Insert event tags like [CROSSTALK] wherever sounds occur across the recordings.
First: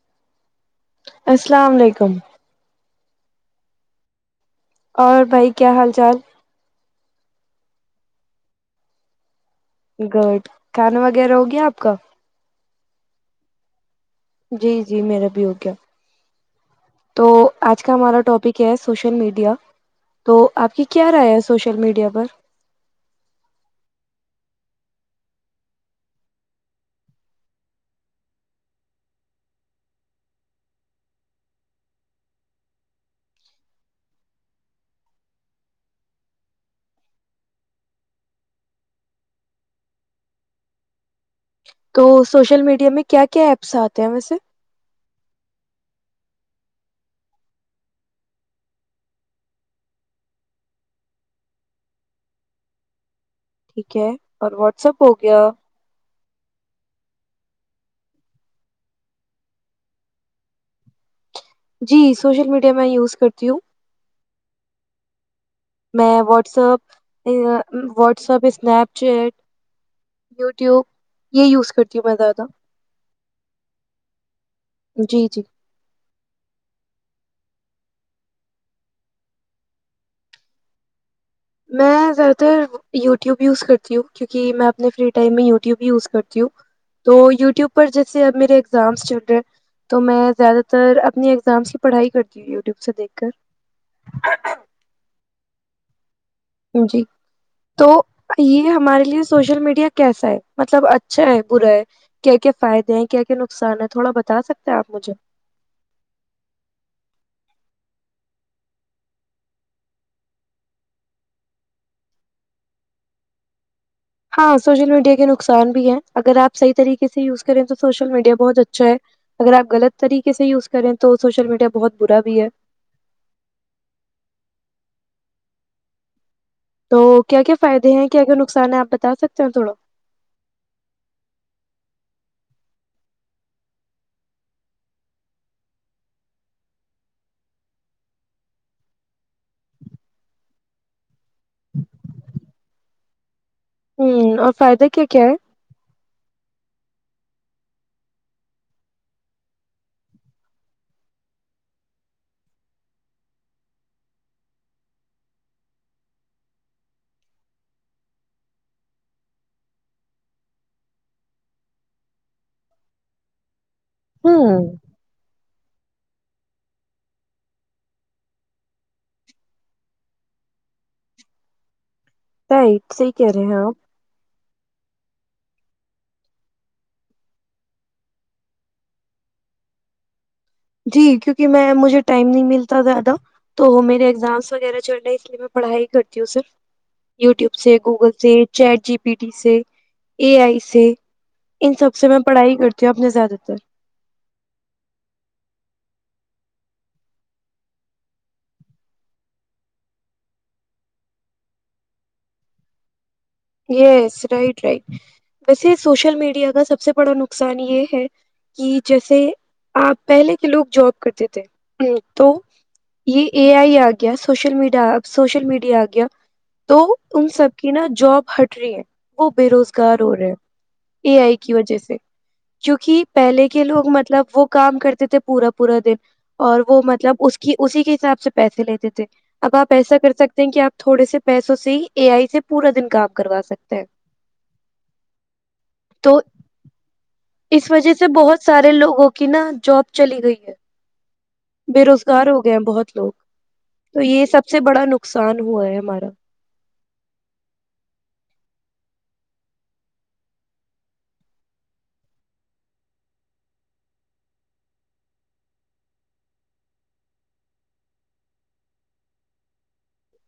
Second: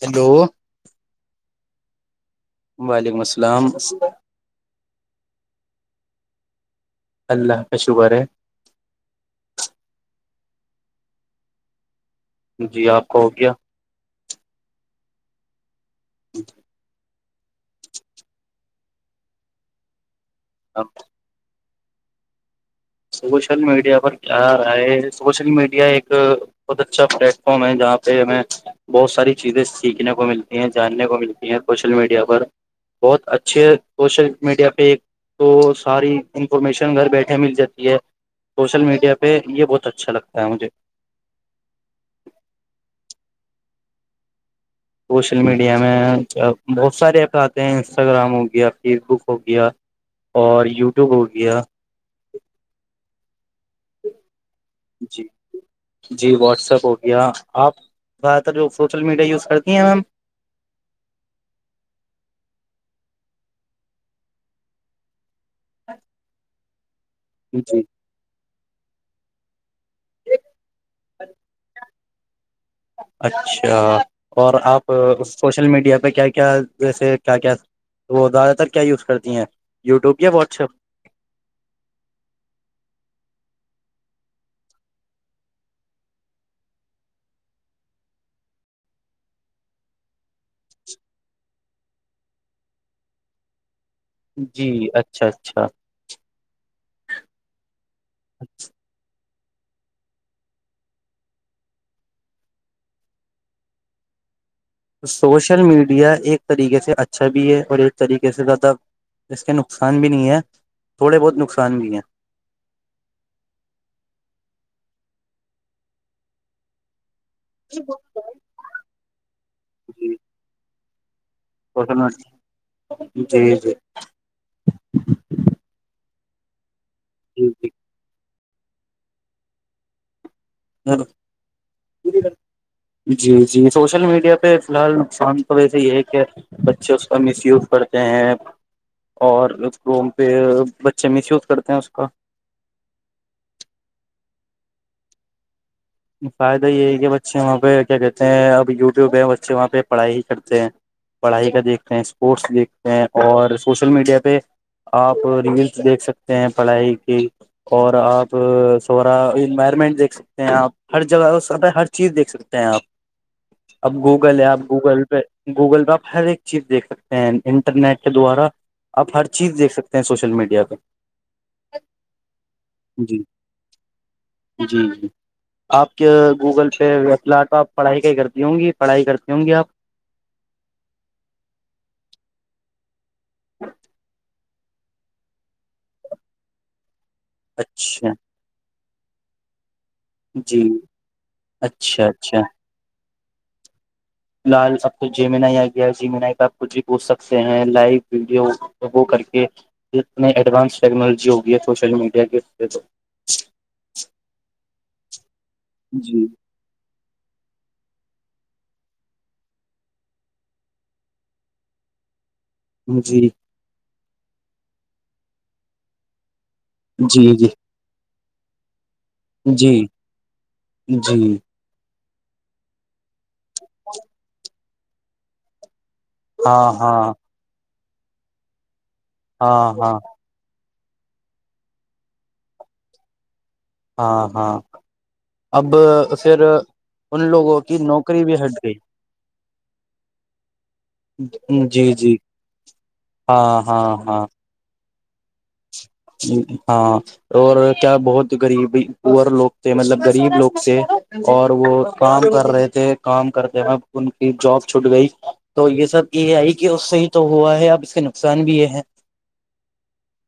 hello السلام علیکم وعلیکم السلام اور بھائی کیا حال چال اللہ کا شکر ہے گڈ کھانا وغیرہ ہو گیا آپ کا جی آپ کا ہو گیا جی جی میرا بھی ہو گیا اٹا [UNINTELLIGIBLE] تو آج کا ہمارا ٹاپک ہے سوشل میڈیا تو آپ کی کیا رائے سوشل میڈیا پر سوشل میڈیا پر کیا رہا ہے سوشل میڈیا ایک بہت اچھا پلیٹ فارم ہے جہاں پہ ہمیں بہت ساری چیزیں سیکھنے کو ملتی ہیں جاننے کو ملتی ہیں سوشل میڈیا پر بہت اچھے سوشل میڈیا پہ ایک تو ساری انفارمیشن گھر بیٹھے مل جاتی یہ سوشل میڈیا پہ یہ بہت اچھا لگتا ہے مجھے تو سوشل میڈیا میں کیا کیا ایپس آتے ہیں ویسے سوشل میڈیا میں بہت سارے ایپس آتے ہیں انسٹاگرام ہو گیا فیس بک ہو گیا اور یوٹیوب ہو گیا ٹھیک ہے اور واٹس ایپ ہو جی گیا جی واٹسپ ہو گیا آپ زدہ تر جو سوشل میڈیا یوز کرتی ہیں میم جی سوشل میڈیا میں یوز کرتی ہوں میں واٹسپ [UNINTELLIGIBLE] ا جی واٹسپ اسنپ چٹ یوٹیوب یہ یوز کرتی کی مزہ آ تھا اچھا اور آپ جی جی سوشل میڈیا پہ کیا کیا ویسے کیا کیا وہ زیادہ تر کیا یوز کرتی ہیں یوٹیوب کیا بہت اچھا میں زیادہ تر یوٹیوب یوز کرتی ہوں کیونکہ میں اپنے فری ٹائم میں یوٹیوب ہی یوز کرتی ہوں تو یوٹیوب پر جیسے اب میرے ایگزامس چل رہے ہیں تو میں زیادہ تر اپنی ایگزامس کی پڑھائی کرتی ہوں یوٹیوب سے دیکھ کر جی اچھا اچھا جی [UNINTELLIGIBLE] تو یہ ہمارے لیے سوشل میڈیا کیسا ہے مطلب اچھا ہے برا ہے کیا کیا فائدے ہیں کیا کیا نقصان ہے تھوڑا بتا سکتے ہیں آپ مجھے سوشل میڈیا ایک طریقے سے اچھا بھی ہے اور ایک طریقے سے کہ تھا اس کے نقصان بھی نہیں ہیں تھوڑے بہت نقصان بھی ہیں ہاں سوشل میڈیا کے نقصان بھی ہے اگر آپ صحی طریقے کسی یوز کریں تو سوشل میڈیا بہت اچھا ہے اگر آ غلط طریقے سے یز کریں تو سوشل میڈیا سول بہت میڈ برا بھی ہے جی جی تو کیا کیا جی فائدے ہیں کیا کیا ن نقصان ہے آپ بتا سکتے ہو تھوڑا ہ جی جی سوشل میڈیا پہ فی الحال نقصان تو ویسے یہ ہے کہ بچے اس کا مس یوز کرتے ہیں اور اس کو پہ بچے مس یوز کرتے ہیں اس کا ہ اور فائدہ کیا کیا ہے فائدہ یہ ہے کہ بچے وہاں پہ کیا کہتے ہیں اب یوٹیوب ہے بچے وہاں پہ پڑھائی کرتے ہیں پڑھائی کا دیکھتے ہیں اسپورٹس دیکھتے ہیں اور سوشل میڈیا پہ آپ ریلس دیکھ سکتے ہیں پڑھائی کی اور آپ سورا انوائرمنٹ دیکھ سکتے ہیں آپ ہر جگہ ہو ستا ہے ہر چیز دیکھ سکتے ہیں آپ اب گوگل ہے آپ ہوں گوگل پہ گوگل پہ آپ ہر ایک چیز دیکھ سکتے ہیں انٹرنیٹ کے دوارا آپ ہر چیز دیکھ سکتے ہیں سوشل میڈیا پہ رائٹ صحی جی کہہ رہے ہیں آپ جی جی آپ کے گوگل پے ویب سلائٹ پہ آپ پڑھائی کا کرتی ہوں گی پڑھائی کرتی ہوں گی آپ جی کیونکہ میں مجھے ٹائم نہیں ملتا زیادہ تو میرے اگزامس وغیرہ چل رہے ہیں اس لیے میں پڑھائی کرتی ہوں سر یوٹیوب سے گوگل اچھا سے چیٹ جی پیٹی سے اے آئی جی سےے ان سب اچھا سے میں اچھا پڑھائی کرتی ہوں اپنے زیادہ [UNINTELLIGIBLE] فی الحال اب تو جیمین آئی آ گیا ہے جیمین آئی پہ آپ کچھ بھی پوچھ سکتے ہیں لائو ویڈیو وہ کر کے اتنے ایڈوانس ٹیکنالوجی ہوگئی ہے سوشل میڈیا کے یس رائٹ رائٹ ویسے سوشل جی میڈیا کا سب سے بڑا نقصان یہ ہے کہ جیسے آپ پہلے کے لوگ جاب کرتے تھے ہ تو یہ جی ا آئی آگ گیا سوشل میڈیا سوشل میڈیا آ گیا تو ان جی سب کی نا جاب ہٹ رہی ہے وہ بے جی جی روزگار ہو رہے ہیں اے آئی جی کی وجہ سے جوونکہ پہلے کے لوگ مطلب وہ کام کرتے تھے پورا پورا دن اور ہاں وہ ہاں مطلب اس کی اسی کی حساب سے پیسے لیتے تھے اب ہاں آپ ہاں ایسا کر سکتے ہیں کہ آپ تھوڑے سے پیسوں سے ہی اے آئی سے پورا دن کام کروا سکتے ہیں ہاں ہاں اب تو پھر ان لوگوں اس کی وجہ سے نوکری بھی بہت ہٹ سارے لوگوں کی نا جاب چلی گئی ہے گئی بے جی جی روزگار ہو گئے ہیں بہت لوگ ہاں ہاں تو ہاں یہ سب سے بڑا نق نقصان ہوا ہے ہمارا ہاں اور کیا بہت غریب پور لوگ تھے مطلب غریب لوگ تھے اور وہ کام کر رہے تھے کام کرتے و ان کی جاب چھوٹ گئی تو یہ سب یہ آئی کہ اس سے ہی تو ہوا ہے اب اس کے نقصان بھی یہ ہے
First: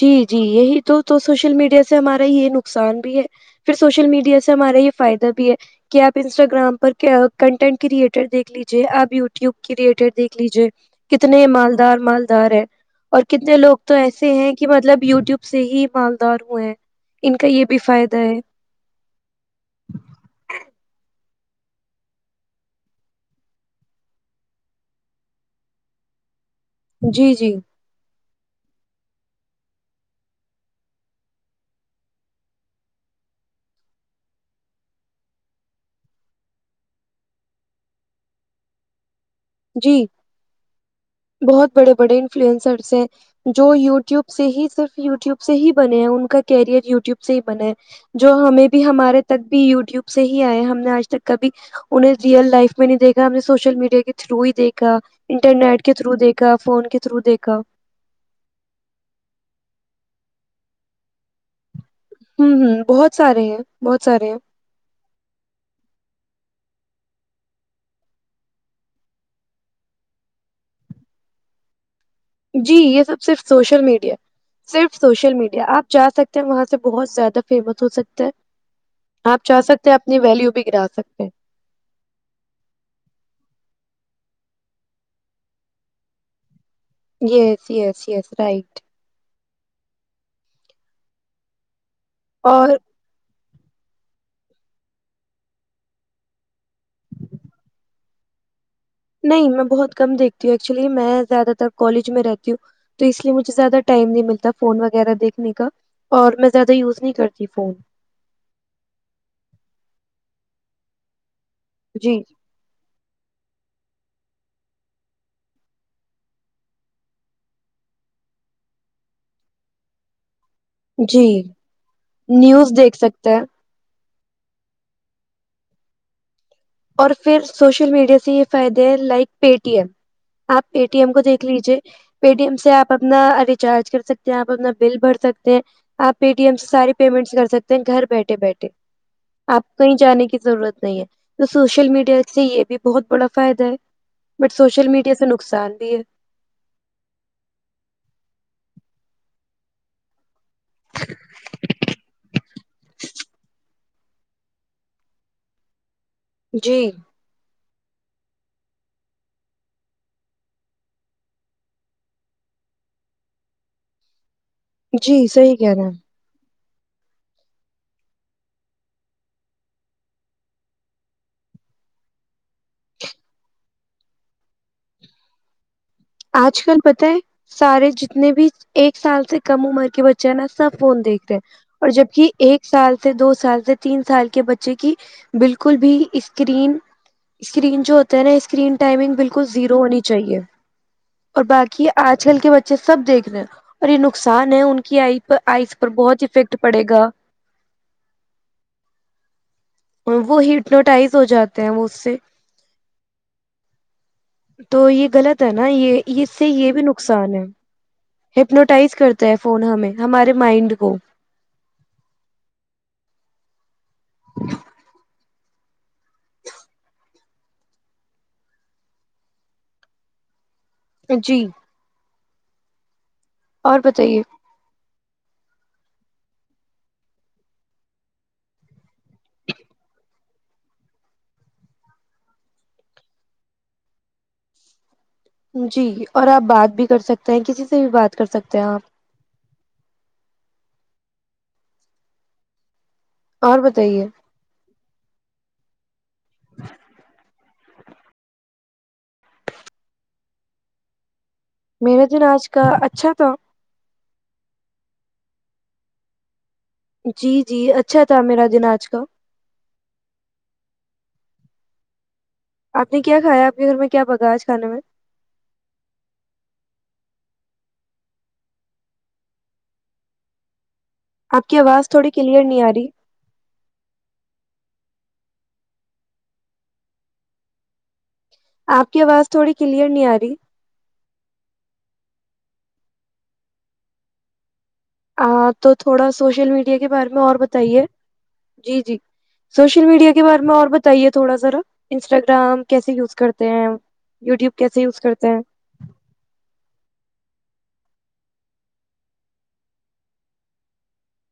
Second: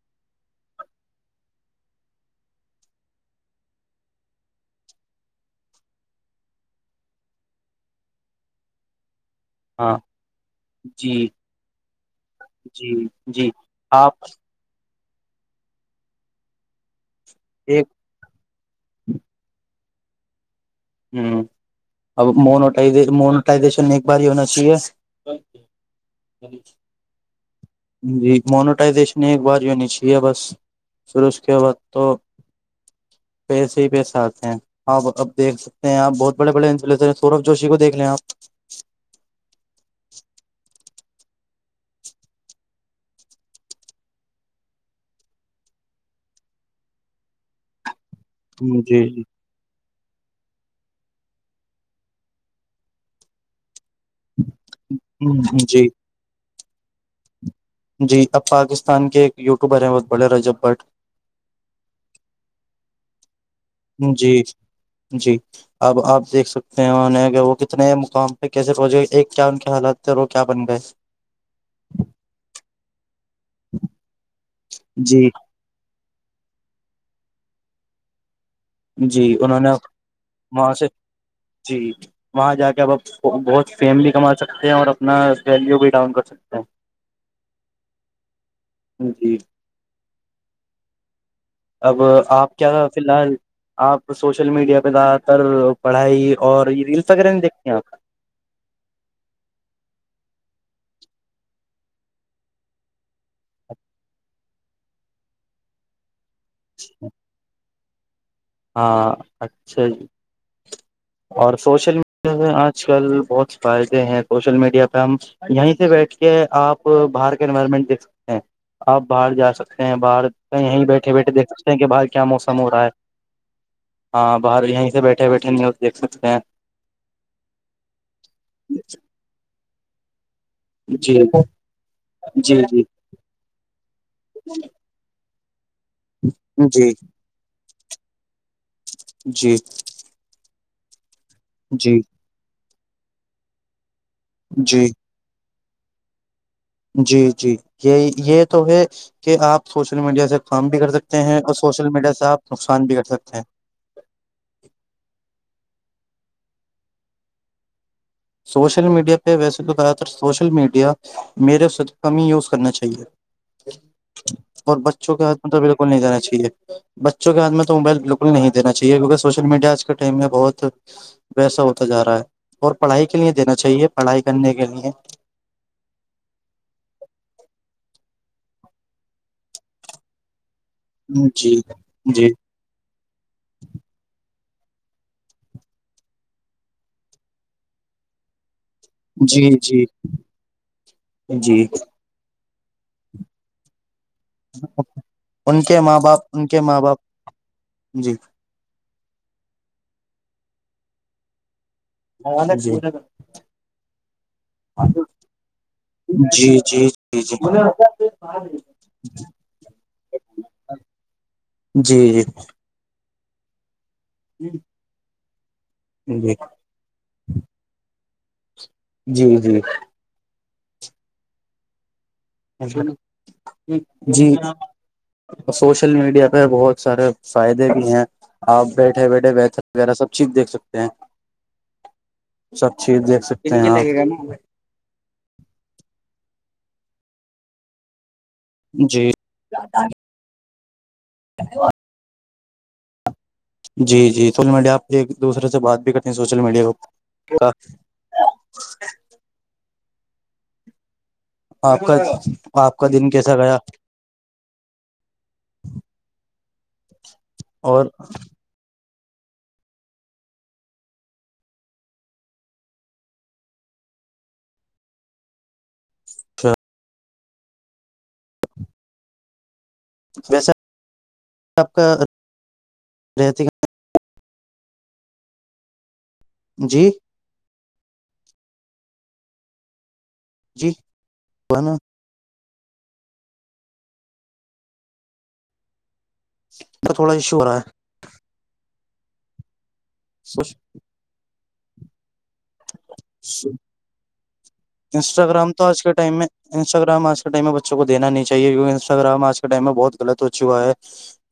جی جی یہی تو تو سوشل میڈیا سے ہمارا یہ نقصان بھی ہے پھر سوشل میڈیا سے ہمارا یہ فائدہ بھی ہے کہ آپ انسٹاگرام پر کنٹینٹ کریئٹر دیکھ لیجیے آپ یو وب کی ہاں ریٹڈ دیکھ لیجیے جی کتنے مالدار مالدار ہے جی اور جی کتنے لوگ تو آپ ایسے ہیں مطلب یوٹیوب سے ہی مالدار ہوئے ان کا یہ بھی ایک فائدہ ہے ہمم اب م موٹائزیشن ایک بار ہی ہونا چاہیے جی جی جی منیوٹائزیشن ایک بار ہو ہونی چاہیے بس پھر اس کے بعد تو پیسے ہی پیسے آتے ہیںاں اب دیکھ سکتے ہیں آپ بہت بڑے بڑے انفلواینسرز سورب جوشی کو دیکھ لیں آپ جی بہت بڑے بڑے انفلوئنسرس ہیں جو یوٹیوب سے ہی صرف یوٹیوب سے ہی بنے ہیں ان کا کیریئر یوٹیوب سے ہی بنے ہے جو ہمیں بھی جی ہمارے تک بھی یوٹیوب سے ہی آئے ہم نے آج تک کبھی انہیں ریئل لائف میں نہیں دیکھا ہم نے سوشل میڈیا کے تھرو ہی دیکھا جی انٹرنیٹ جی کے تھرو دیکھا فون کے تھرو دیکھا جی اب پاکستان کے ایک یوٹیوبر ہیں بہت بڑے رجب بھٹ ہمم ہمم بہت سارے ہیں بہت سارے جی جی اب آپ دیکھ سکتے وہ کتنے مقام پہ کیسے پہنچ گے کیا ان کے حالات تھے وہ کیا بن گئے جی یہ سب صرف سوشل میڈیا صرف جی سوشل میڈیا آپ جا سکتے وہاں سے بہت زیادہ فیمس ہو سکتے ہے جی آپ انہوں چاہ نےاب سکتے ہیں اپنی ویلیو بھی وہاں گرا سے سکتے ہیں جی وہاں جا کے اب اب بہت فیملی کماتے سکتے ہیں اور اپنا ویلیو بھی ڈاؤن کر سکتے ہیں یس یس یس رائٹ ہیں جی اب آپ اور کیا فیلحال آپ سوشل میڈیا پہ زیادہ تر پڑھائی اور یہ ریلس وغیرہ دیکھتے ہیں آپ نہیں میں بہت کم دیکھتی ہوں ایکچولی میں زیادہ تر کالج میں رہتی ہوں تو اس لیے مجھے زیادہ ٹائم نہیں ملتا فون وغیرہ دیکھنے کا اور میں زیادہ یوز نہیں کرتی فون ہاں اچھا جی اور سوشل جی میڈیا میں آج کل بہت فائدے ہیں سوشل میڈیا پہ ہم یہیں سے بیٹھ کے آپ باہر کے انوائرمنٹ دیکھ سکتے ہیں آپ باہر جا سکتے ہیں باہر کہ یہ ہی بیٹھے جی بیٹھے دیکھ سکتے ہیں کہ بھاہر کیا موسم ہو نیوز رہا ہے دیکھ سکتا ہاں باہر یہی سے بیٹھے بیٹھے نیوز دیکھ سکتے ہیں اور پھر سوشل میڈیا سے یہ فائدے ہیں لائک پے ٹی ایم آپ پے ٹی ایم کو جی دیکھ لیجیے پے ٹی جی ایم سے جی آپ اپنا ریچارج کر سکتے ہیں آپ اپنا بل بھر سکتے [UNINTELLIGIBLE] آپ پے ٹی ایم سے جی ساری پیمنٹس کر سکتے ہیں گھر بیٹھے بیٹھے جی آپ کہیں جانے کی ضرورت صی ہے تو سوشل جی میڈیا سے یہ بھی بہت بڑا فائدہ ہے بٹ سوشل جی میڈیا چ نقصان ت جی جی یہ یہ تو ہے کہ آپ سوشل میڈیا سے کام بھی کر سکتے ہیں اور سوشل میڈیا سے آپ نقصان بھی کر سکتے ہیں جی سوشل میڈیا پہ ویسے تو زیادہ تر سوشل میڈیا میرے کم ہی یوز کرنا چاہیئے اور بچوں کے جی ہاتھ م صحیح تو کہہ بالکل رہے ہیں نہیں دینا چاہیے بچوں کے ہاتھ میں تو موبائل بالکل نہیں دینا چاہیے کیونکہ سوشل میڈیا آج کے ٹائم میں بہت ویسا ہوتا جا رہا ہے اور پڑھائی کے لیے دینا چاہیے پڑھائی کرنے کے لیے آج کل پت ہے سارے جتنے بھی ایک سال سے کم عمر کے بچے نا ا فون دیکھ رہ ہیں جی اور جبک جی ایک سال سے دو سال سے تین سال کے بچے کی بالکل بھی اسکرین اسکرین جو ہوتا ہے نا اسکرین ٹائمنگ بالکل جی زیرو جی ہونی چاہیے اور جی باقی آج کل کے بچے اچھا سب دیکھنے اور یہ نقصان ہے ان کی ان آئز کے پر ماں باپ بہت ان افیکٹ کے ماں پڑے باپ گا جی وہ ہٹنوٹائز ہو جاتا [INAUDIBLE] تو یہ غلط ہے نا یہ اس سے جی یہ بھی جی جی نقصان ہے جی ہپنوٹائز کرتا ہے فون ہمیں ہمارے مائنڈ کو جی جی جی جی جی جی ا اور بتائیے جی سوشل میڈیا پہ بہت سارے فائدے بھی ہیں آپ بیٹھے بیٹھے بیھے ویرہ سب چیز دیکھ سکتے ہیں سب چیز دیکھ سکتے ہیں جی اور آپ بات بھی کر سکتے ہیں کسی سے بھی بات کر سکتے ہیں آپ جی دواد اور جی بتائیے جی توڈ آپ سے ایک دوسرے سے بات بھی کرتے سوشل میڈیا کو کا ا آپ کا میرا دن آج آپ کا دن اچھا تھا کیسا گیا [INAUDIBLE] جی جی اور اچھا تھا میرا دن آج کا آپ نے کیا کھایا آپنے گھر میں کیا پگاج کھانے میں اچھ ویسے آپ کی آواز تھوڑی کلیئر نہیں آ رہی رہتی جی آ کی آواز تھوڑی کلیئر نہیں آ رہی جی بنو ا تو تھوڑا سوشل میڈیا کے تھوڑا بارے میں اور ایشو ہو رہا بتائیے جی جی سوشل میڈیا کے بار میں اور بتائیے تھوڑا ذرا انسٹر یوٹیوب کیسے یوز کرتے ہیں انسٹاگررام تو آج کے ٹائم میں انسٹا گرام آج کے ٹائم میں بچوں کو دینا نہیں چاہیے کیہ انسٹاگرام آج کے ٹائم میں بہت غلط ہو چکا ہے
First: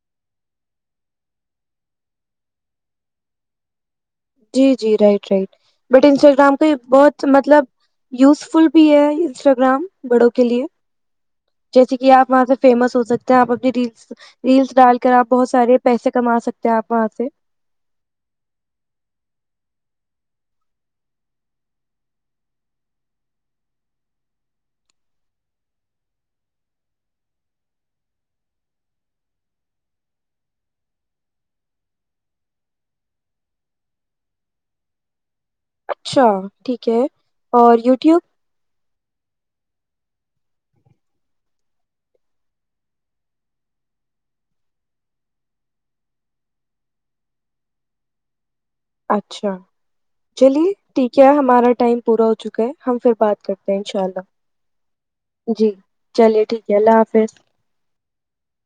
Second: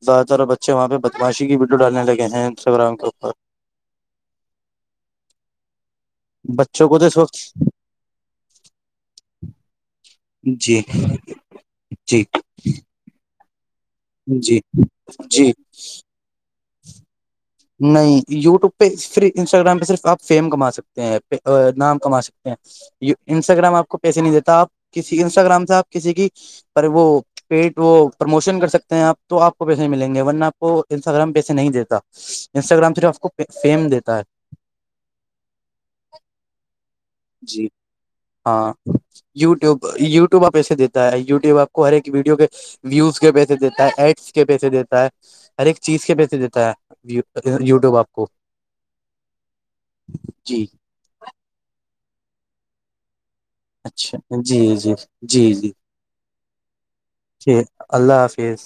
زیادہ تر بچے وہاں پہ بدماشی کی ویڈیو ڈالنے لگے ہیں انسٹاگرام کے اوپر جی جی رائٹ رائٹ بٹ انسٹاگرام کا بچوں کو تو اس بہت وقت مطلب یوز فل بھی ہے انسٹاگرام بڑوں کے لیے جی جیسے کہ جی آپ وہاں سے فیمس ہو سکتے کیا وغیر جی ریلس ڈال کر آپ بہت جی سارے پیسے کما سکتے کیا پاس سے نہیں یوٹیوب پہ پھر انسٹاگرام پہ صرف آپ فیم کما سکتے ہیں نام کما سکتے ہیں انسٹاگرام آپ کو پیسے نہیں دیتا آپ کسی انسٹاگرام سے آپ کسی کی وہ پیٹ وہ پرموشن کر سکتے ہیں آپ تو آپ کو پیسے نہیں ملیں گے ورنہ آپ کو انسٹاگرام پیسے نہیں دیتا انسٹاگرام صرف آپ کو فیم دیتا ہے اچھا ٹھیک ہے جی اور یوٹیوب ہاں یوٹیوب یوٹیوب آ پیسے دیتا ہے یوٹیوب آپ کو ہر ایک ویڈیو کے ویوز کے پیسے دیتا ہے ایڈس کے پیسے دیتا ہے ہر ایک چیز کے پیسے دیتا ہے یوٹیوب آپ کو اچھا جی چلیے ٹھیک ہے ہمارا ٹائم پورا ہو چکا ہے ہم پھر بات کرتے ہیں ان شاء اچھا اللہ جی جی جی جی چلیے ٹھیک ہے اللہ حافظ ٹھیک اللہ حافظ